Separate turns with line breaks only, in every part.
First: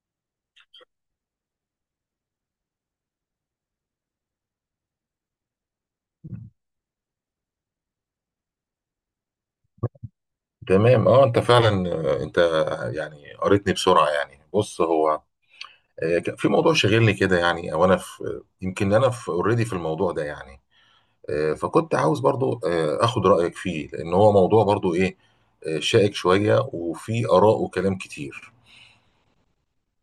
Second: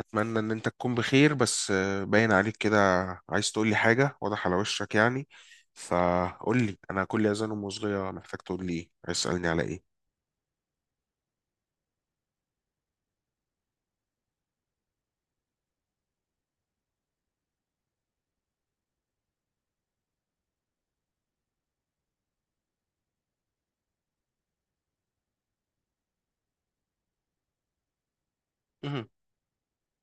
اتمنى ان انت تكون بخير بس باين عليك كده. عايز تقول لي حاجه واضح على وشك يعني. فقول لي انا كل اذان ام صغيره محتاج تقول لي ايه، عايز تسالني على ايه.
تمام. اه انت فعلا. انت، يعني، قريتني بسرعه. يعني بص، هو كان في موضوع شاغلني كده، يعني. او انا في يمكن انا في اوريدي في الموضوع ده، يعني. فكنت عاوز برضو اخد رايك فيه، لان هو موضوع برضو ايه، شائك شويه، وفي اراء وكلام كتير.
مهم.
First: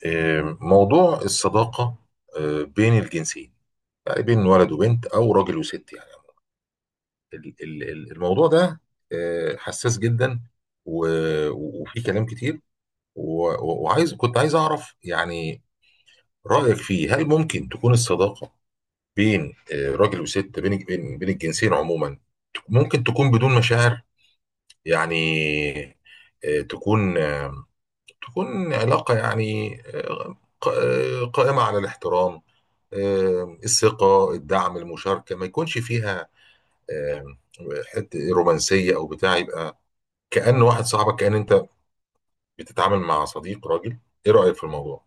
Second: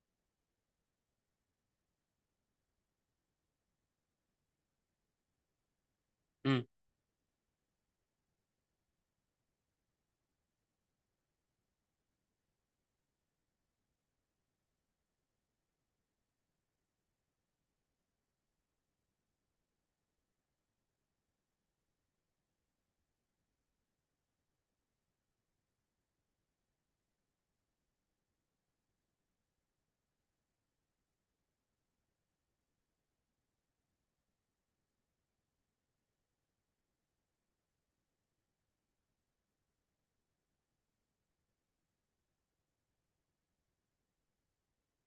موضوع الصداقه بين الجنسين، يعني بين ولد وبنت او راجل وست يعني.
مم.
الموضوع ده حساس جدا، وفيه كلام كتير. و- و- وعايز كنت عايز اعرف يعني رايك فيه. هل ممكن تكون الصداقه بين راجل وست، بين الجنسين عموما، ممكن تكون بدون مشاعر؟ يعني تكون علاقه، يعني قائمه على الاحترام، الثقه، الدعم، المشاركه، ما يكونش فيها آه، حته رومانسيه او بتاع. يبقى كأن واحد صاحبك، كأن انت بتتعامل مع صديق راجل. ايه رايك في الموضوع؟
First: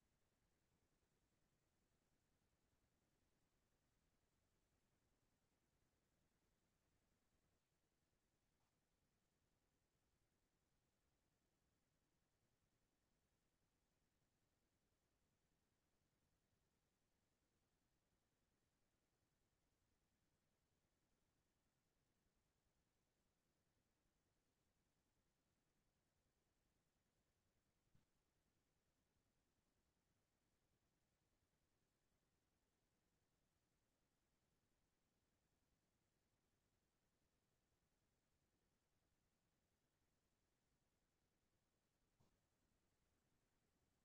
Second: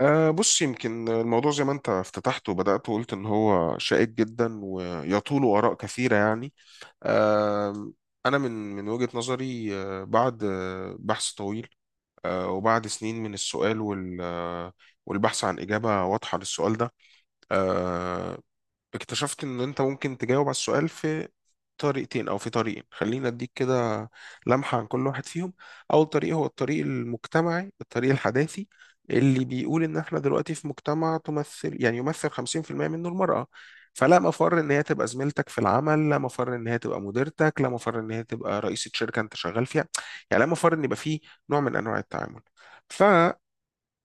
بص، يمكن الموضوع زي ما انت افتتحت وبدأت وقلت ان هو شائك جدا ويطول آراء كثيرة يعني. أه انا من وجهة نظري، بعد بحث طويل، وبعد سنين من السؤال والبحث عن إجابة واضحة للسؤال ده، آه، اكتشفت ان انت ممكن تجاوب على السؤال في طريقتين او في طريقين. خلينا اديك كده لمحة عن كل واحد فيهم. اول طريق هو الطريق المجتمعي، الطريق الحداثي، اللي بيقول ان احنا دلوقتي في مجتمع تمثل يعني يمثل 50% منه المرأة. فلا مفر ان هي تبقى زميلتك في العمل، لا مفر ان هي تبقى مديرتك، لا مفر ان هي تبقى رئيسة شركة انت شغال فيها. يعني لا مفر ان يبقى فيه نوع من انواع التعامل.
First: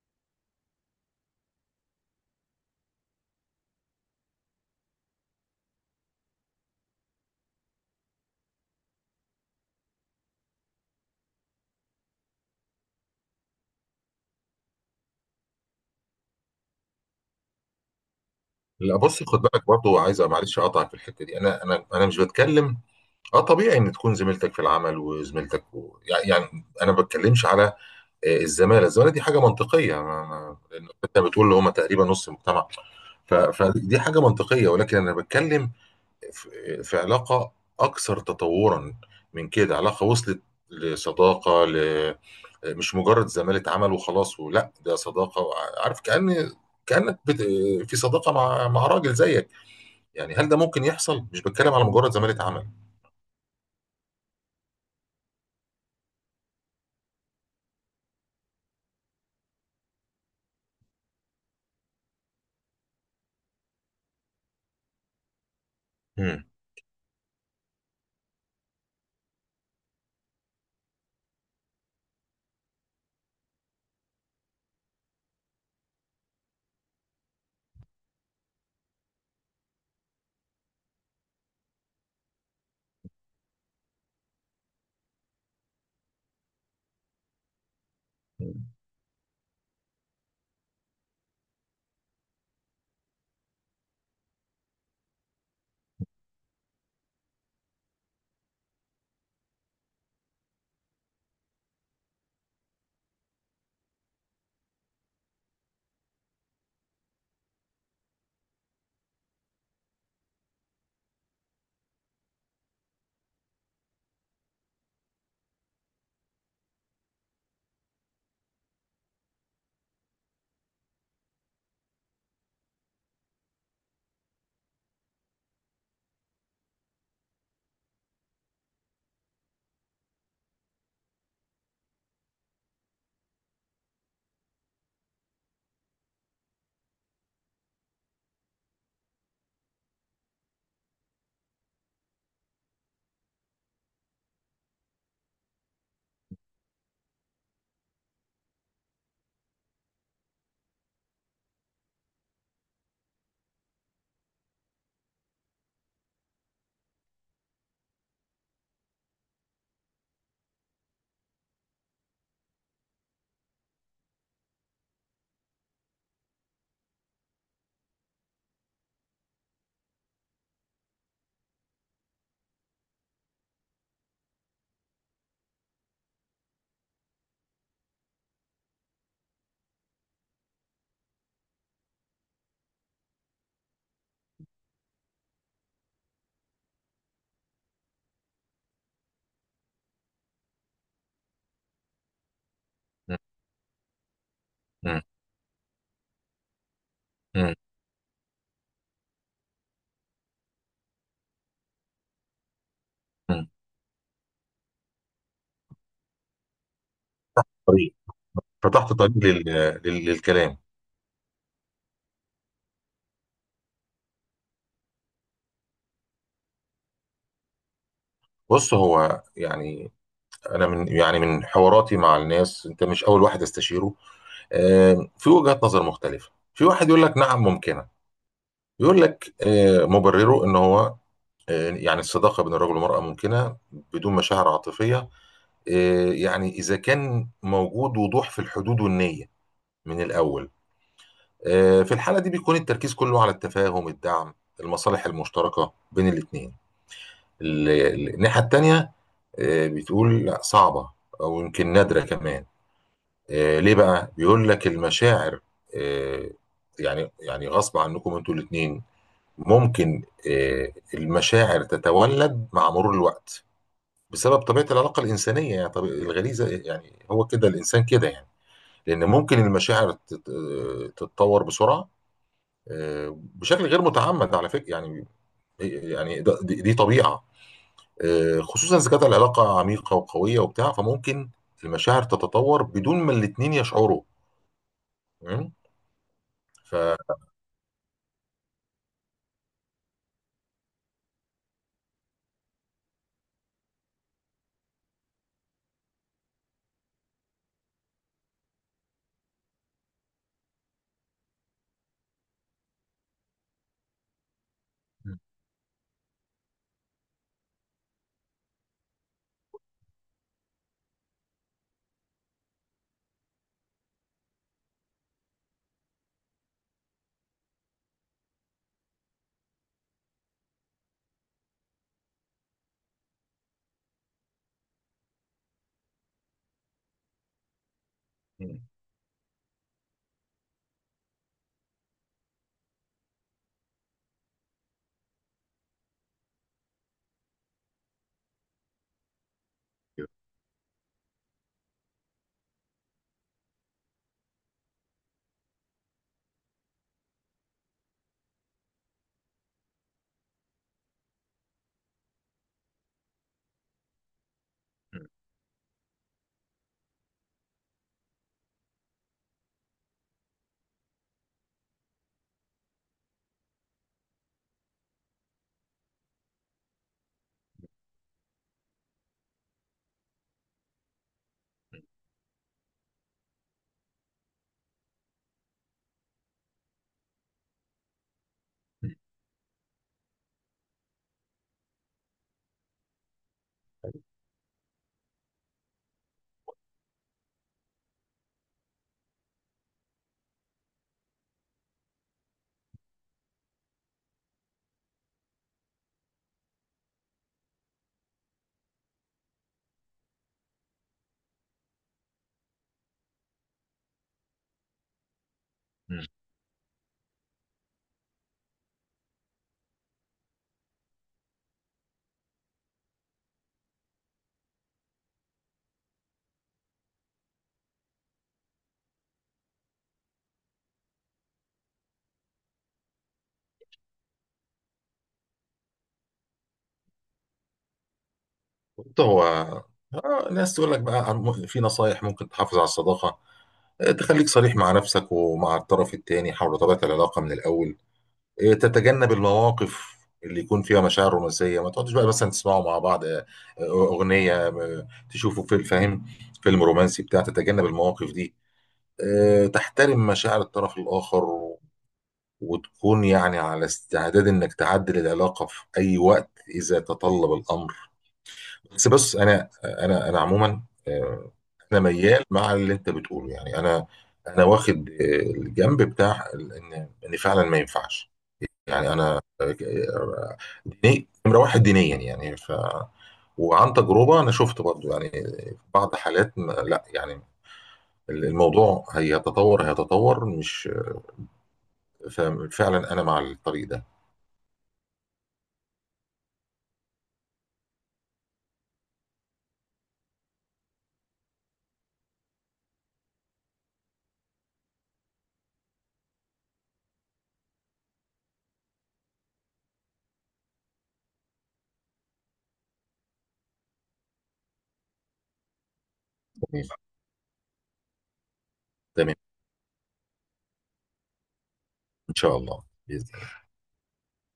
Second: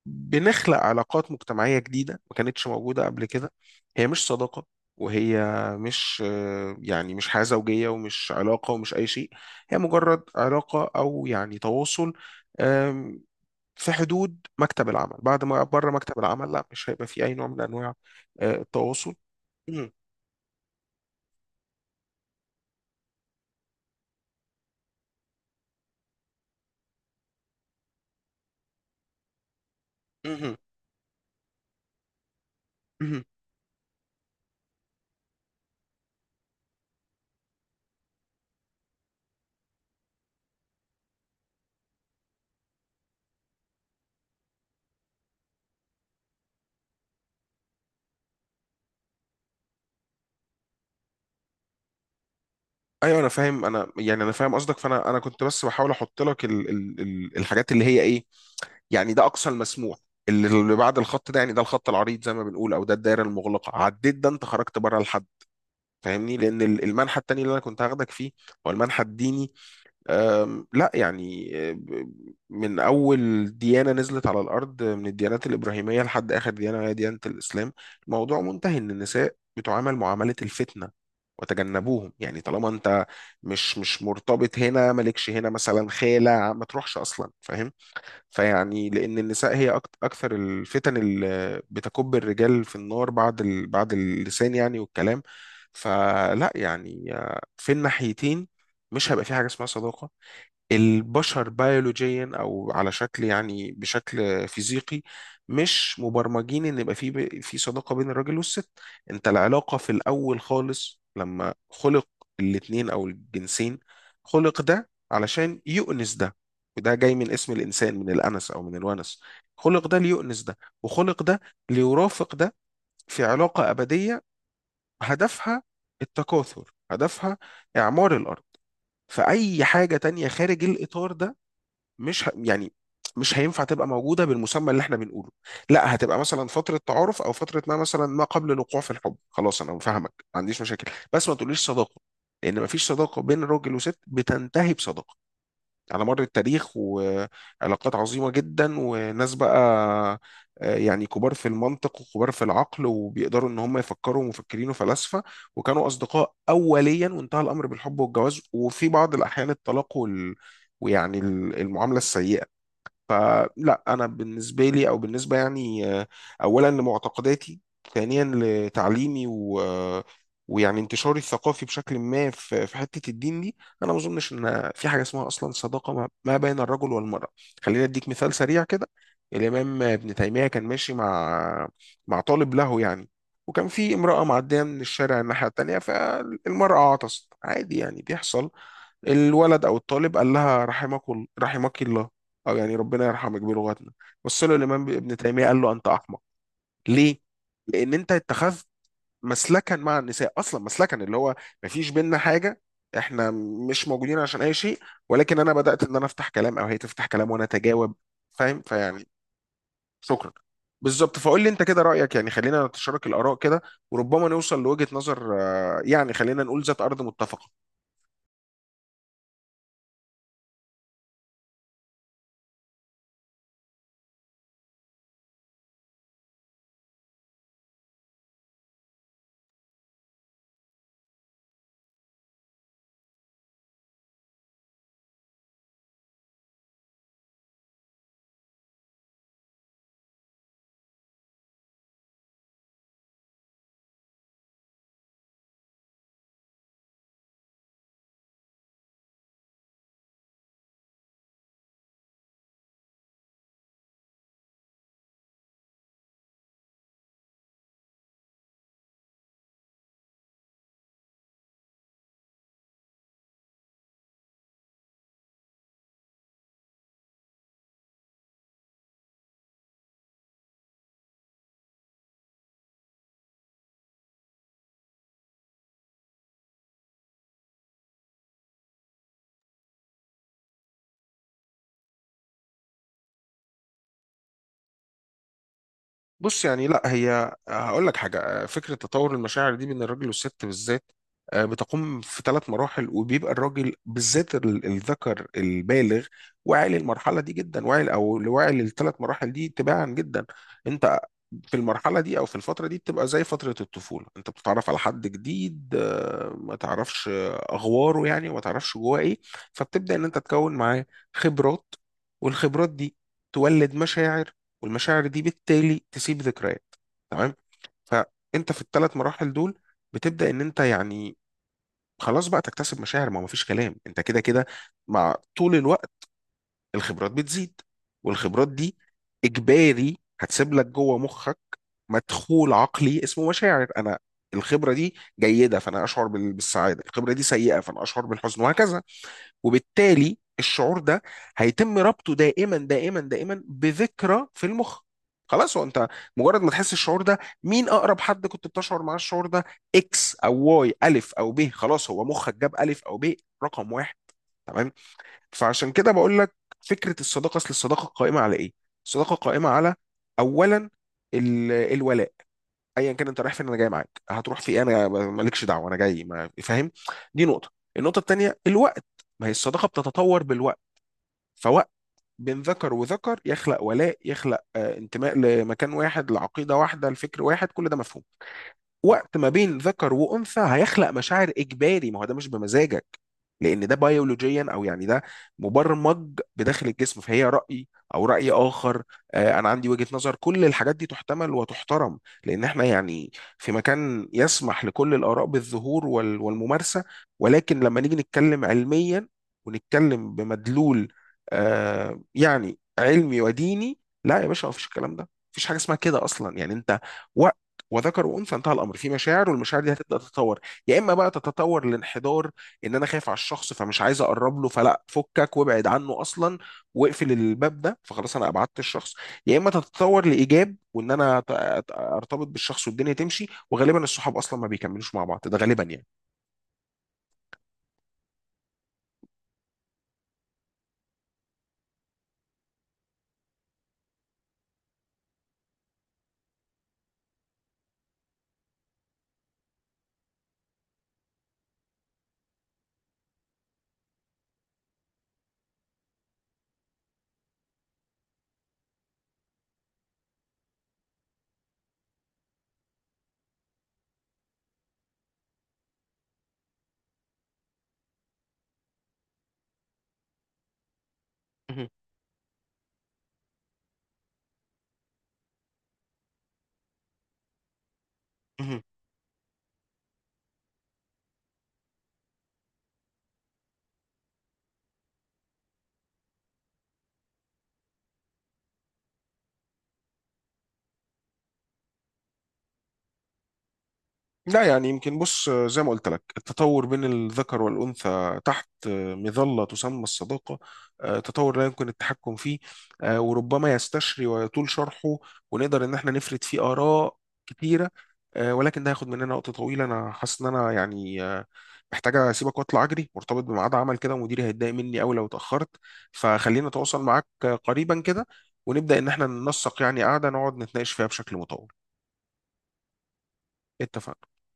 بنخلق علاقات مجتمعية جديدة ما كانتش موجودة قبل كده. هي مش صداقة، وهي مش يعني مش حياة زوجية ومش علاقة ومش أي شيء. هي مجرد علاقة أو يعني تواصل، آم، في حدود مكتب العمل. بعد ما بره مكتب العمل لا، مش هيبقى في أي نوع من أنواع
لا،
التواصل.
بص، خد بالك
مهم.
برضو. عايز، معلش، اقطعك في الحته دي. انا مش بتكلم، اه، طبيعي ان تكون زميلتك في العمل، وزميلتك و... يعني انا ما بتكلمش على الزماله. دي حاجه منطقيه، ما...
مهم.
ما... لان انت بتقول اللي هم تقريبا نص المجتمع.
مهم.
فدي حاجه منطقيه، ولكن انا بتكلم في علاقه اكثر تطورا من كده، علاقه وصلت لصداقه ل... مش مجرد زماله عمل وخلاص، ولا ده صداقه، عارف؟ كأنك بت... في صداقه مع راجل زيك، يعني. هل ده ممكن يحصل؟ مش بتكلم على مجرد زمالة عمل.
ايوه انا فاهم، انا يعني انا فاهم قصدك. فانا كنت بس بحاول احط لك ال الحاجات اللي هي ايه يعني. ده اقصى المسموح، اللي بعد الخط ده، يعني ده الخط العريض زي ما بنقول، او ده الدايره المغلقه. عديت ده انت خرجت بره الحد، فاهمني؟
مم.
لان المنحى التاني اللي انا كنت هاخدك فيه هو المنحى الديني. لا يعني من اول ديانه نزلت على الارض من الديانات الابراهيميه لحد اخر ديانه وهي ديانه الاسلام، الموضوع منتهي ان النساء بتعامل معامله الفتنه وتجنبوهم. يعني طالما انت مش مرتبط هنا، مالكش هنا مثلا خالة، ما تروحش اصلا، فاهم؟ فيعني لأن النساء هي أكثر الفتن اللي بتكب الرجال في النار بعد بعد اللسان يعني والكلام. فلا يعني، في الناحيتين مش هيبقى في حاجة اسمها صداقة. البشر بيولوجيا او على شكل يعني بشكل فيزيقي مش مبرمجين ان يبقى في في صداقه بين الراجل والست. انت العلاقه في الاول خالص لما خلق الاتنين او الجنسين، خلق ده علشان يؤنس ده. وده جاي من اسم الانسان، من الانس او من الونس. خلق ده ليؤنس ده، وخلق ده ليرافق ده، في علاقه ابديه هدفها التكاثر، هدفها اعمار الارض. فاي حاجه تانية خارج الاطار ده مش ه... يعني مش هينفع تبقى موجودة بالمسمى اللي احنا بنقوله. لا، هتبقى مثلا فترة تعارف، او فترة ما مثلا ما قبل الوقوع في الحب. خلاص انا فاهمك، ما عنديش مشاكل، بس ما تقوليش صداقة، لان ما فيش صداقة بين راجل وست بتنتهي بصداقة، على مر التاريخ. وعلاقات عظيمة جدا، وناس بقى يعني كبار في المنطق وكبار في العقل وبيقدروا ان هم يفكروا، ومفكرين وفلاسفة، وكانوا اصدقاء اوليا، وانتهى الامر بالحب والجواز وفي بعض الاحيان الطلاق ويعني المعاملة السيئة. فلا انا بالنسبه لي، او بالنسبه يعني، اولا لمعتقداتي، ثانيا لتعليمي و ويعني انتشاري الثقافي بشكل ما في في حته الدين دي، انا ما اظنش ان في حاجه اسمها اصلا صداقه ما بين الرجل والمراه. خليني اديك مثال سريع كده. الامام ابن تيميه كان ماشي مع مع طالب له يعني، وكان في امراه معديه من الشارع الناحيه التانيه، فالمراه عطست، عادي يعني بيحصل. الولد او الطالب قال لها رحمك، رحمك الله، أو يعني ربنا
مم.
يرحمه يكبر لغتنا. بص له الإمام
مم.
ابن تيمية قال له أنت أحمق. ليه؟
مم.
لأن أنت اتخذت مسلكا مع النساء، أصلا مسلكا اللي هو مفيش بينا حاجة. إحنا
مم.
مش موجودين عشان أي شيء، ولكن أنا بدأت إن أنا أفتح كلام أو هي تفتح كلام وأنا أتجاوب.
طريق
فاهم؟
فتحت
فيعني
طريق
شكرا.
للكلام.
بالظبط. فقول لي أنت كده رأيك، يعني خلينا نتشارك الآراء كده، وربما نوصل لوجهة نظر، يعني خلينا نقول ذات أرض متفقة.
بص، هو يعني انا، من يعني، من حواراتي مع الناس، انت مش اول واحد استشيره. في وجهات نظر مختلفة. في واحد يقول لك نعم ممكنة، يقول لك مبرره ان هو يعني الصداقة بين الرجل والمرأة ممكنة بدون مشاعر عاطفية، يعني اذا كان موجود وضوح في الحدود والنية من الاول. في الحالة دي بيكون التركيز كله على التفاهم، الدعم، المصالح المشتركة بين الاتنين. الناحية التانية بتقول لا، صعبة، أو يمكن نادرة كمان. ليه بقى؟ بيقول لك المشاعر آه، يعني، يعني غصب عنكم انتوا الاتنين، ممكن المشاعر تتولد مع مرور الوقت، بسبب طبيعة العلاقة الإنسانية، يعني طبيعة الغريزة، يعني هو كده الإنسان كده يعني. لأن ممكن المشاعر تتطور بسرعة بشكل غير متعمد، على فكره يعني. يعني دي طبيعه، خصوصا اذا كانت العلاقه عميقه وقويه وبتاع. فممكن المشاعر تتطور بدون ما الاثنين يشعروا. تمام؟
بص يعني
ف
لا، هي هقول لك حاجه، فكره تطور المشاعر دي بين الراجل والست بالذات، بتقوم في ثلاث مراحل. وبيبقى الراجل بالذات الذكر البالغ واعي للمرحله دي جدا، واعي او واعي للثلاث مراحل دي تباعا جدا. انت في المرحله دي او في الفتره دي بتبقى زي فتره الطفوله، انت بتتعرف على حد جديد، ما تعرفش اغواره يعني، وما تعرفش جواه ايه. فبتبدا ان انت تكون معاه خبرات، والخبرات دي تولد مشاعر، والمشاعر دي بالتالي تسيب ذكريات. تمام. فانت في الثلاث مراحل دول بتبدا ان انت يعني خلاص بقى تكتسب مشاعر، ما هو مفيش كلام، انت كده كده مع طول الوقت الخبرات بتزيد، والخبرات دي اجباري هتسيب لك جوه مخك مدخول عقلي اسمه مشاعر. انا الخبره دي جيده فانا اشعر بالسعاده، الخبره دي سيئه فانا اشعر بالحزن، وهكذا. وبالتالي الشعور ده هيتم ربطه دائما دائما دائما بذكرى في المخ. خلاص، هو انت مجرد ما تحس الشعور ده، مين اقرب حد كنت بتشعر معاه الشعور ده؟ اكس او واي، الف او ب. خلاص هو مخك جاب الف او ب رقم واحد. تمام. فعشان كده بقول لك، فكره الصداقه، اصل الصداقه قائمه على ايه؟ الصداقه قائمه على اولا الولاء. ايا كان انت رايح فين انا جاي معاك، هتروح في إيه؟ انا مالكش دعوه، انا جاي، ما فاهم. دي نقطه. النقطه الثانيه، الوقت. ما هي الصداقه بتتطور بالوقت. فوقت بين ذكر وذكر يخلق ولاء، يخلق انتماء لمكان واحد، لعقيده واحده، لفكر واحد، كل ده مفهوم. وقت ما بين ذكر وانثى هيخلق مشاعر اجباري، ما هو ده مش بمزاجك، لان ده بيولوجيا او يعني ده مبرمج بداخل الجسم. فهي راي او راي اخر. انا عندي وجهة نظر، كل الحاجات دي تحتمل وتحترم، لان احنا يعني في مكان يسمح لكل الاراء بالظهور والممارسة. ولكن لما نيجي نتكلم علميا، ونتكلم بمدلول، يعني علمي وديني، لا يا باشا مفيش الكلام ده، مفيش حاجة اسمها كده أصلا. يعني أنت وذكر وانثى انتهى الامر في مشاعر، والمشاعر دي هتبدا تتطور. يا اما بقى تتطور لانحدار، ان انا خايف على الشخص، فمش عايز اقرب له، فلا فكك وابعد عنه اصلا واقفل الباب ده، فخلاص انا ابعدت الشخص. يا اما تتطور لايجاب، وان انا ارتبط بالشخص والدنيا تمشي. وغالبا الصحاب اصلا ما بيكملوش مع بعض، ده غالبا يعني.
بالظبط، هو ناس تقول لك بقى، في نصايح ممكن تحافظ على الصداقه: تخليك صريح مع نفسك ومع الطرف الثاني حول طبيعه العلاقه من الاول. إيه، تتجنب المواقف اللي يكون فيها مشاعر رومانسيه. ما تقعدش بقى مثلا تسمعوا مع بعض اغنيه، تشوفوا فيلم، فاهم، فيلم رومانسي بتاع. تتجنب المواقف دي. تحترم مشاعر الطرف الاخر، وتكون يعني على استعداد انك تعدل العلاقه في اي وقت اذا تطلب الامر. بس، بص، انا عموما آه،
مهم.
انا ميال مع اللي انت بتقوله، يعني. انا انا واخد الجنب بتاع ان فعلا ما ينفعش.
مهم.
يعني انا ديني نمره واحد، دينيا يعني. وعن تجربه، انا شفت برضو، يعني في بعض حالات لا، يعني الموضوع هيتطور، هيتطور مش، ففعلا انا مع الطريق ده.
لا يعني يمكن، بص زي ما قلت لك، التطور بين الذكر والأنثى تحت مظلة تسمى الصداقة تطور لا يمكن التحكم فيه، وربما يستشري ويطول شرحه، ونقدر إن احنا نفرد فيه آراء كتيرة. ولكن ده هياخد مننا وقت طويل. أنا حاسس إن أنا يعني محتاج أسيبك وأطلع أجري، مرتبط بميعاد عمل كده ومديري هيتضايق مني أوي لو اتأخرت. فخلينا
تمام.
أتواصل معاك قريبا كده، ونبدأ إن احنا
تمام،
ننسق يعني قعدة نقعد نتناقش فيها بشكل مطول.
ان شاء الله بإذن.
اتفقنا.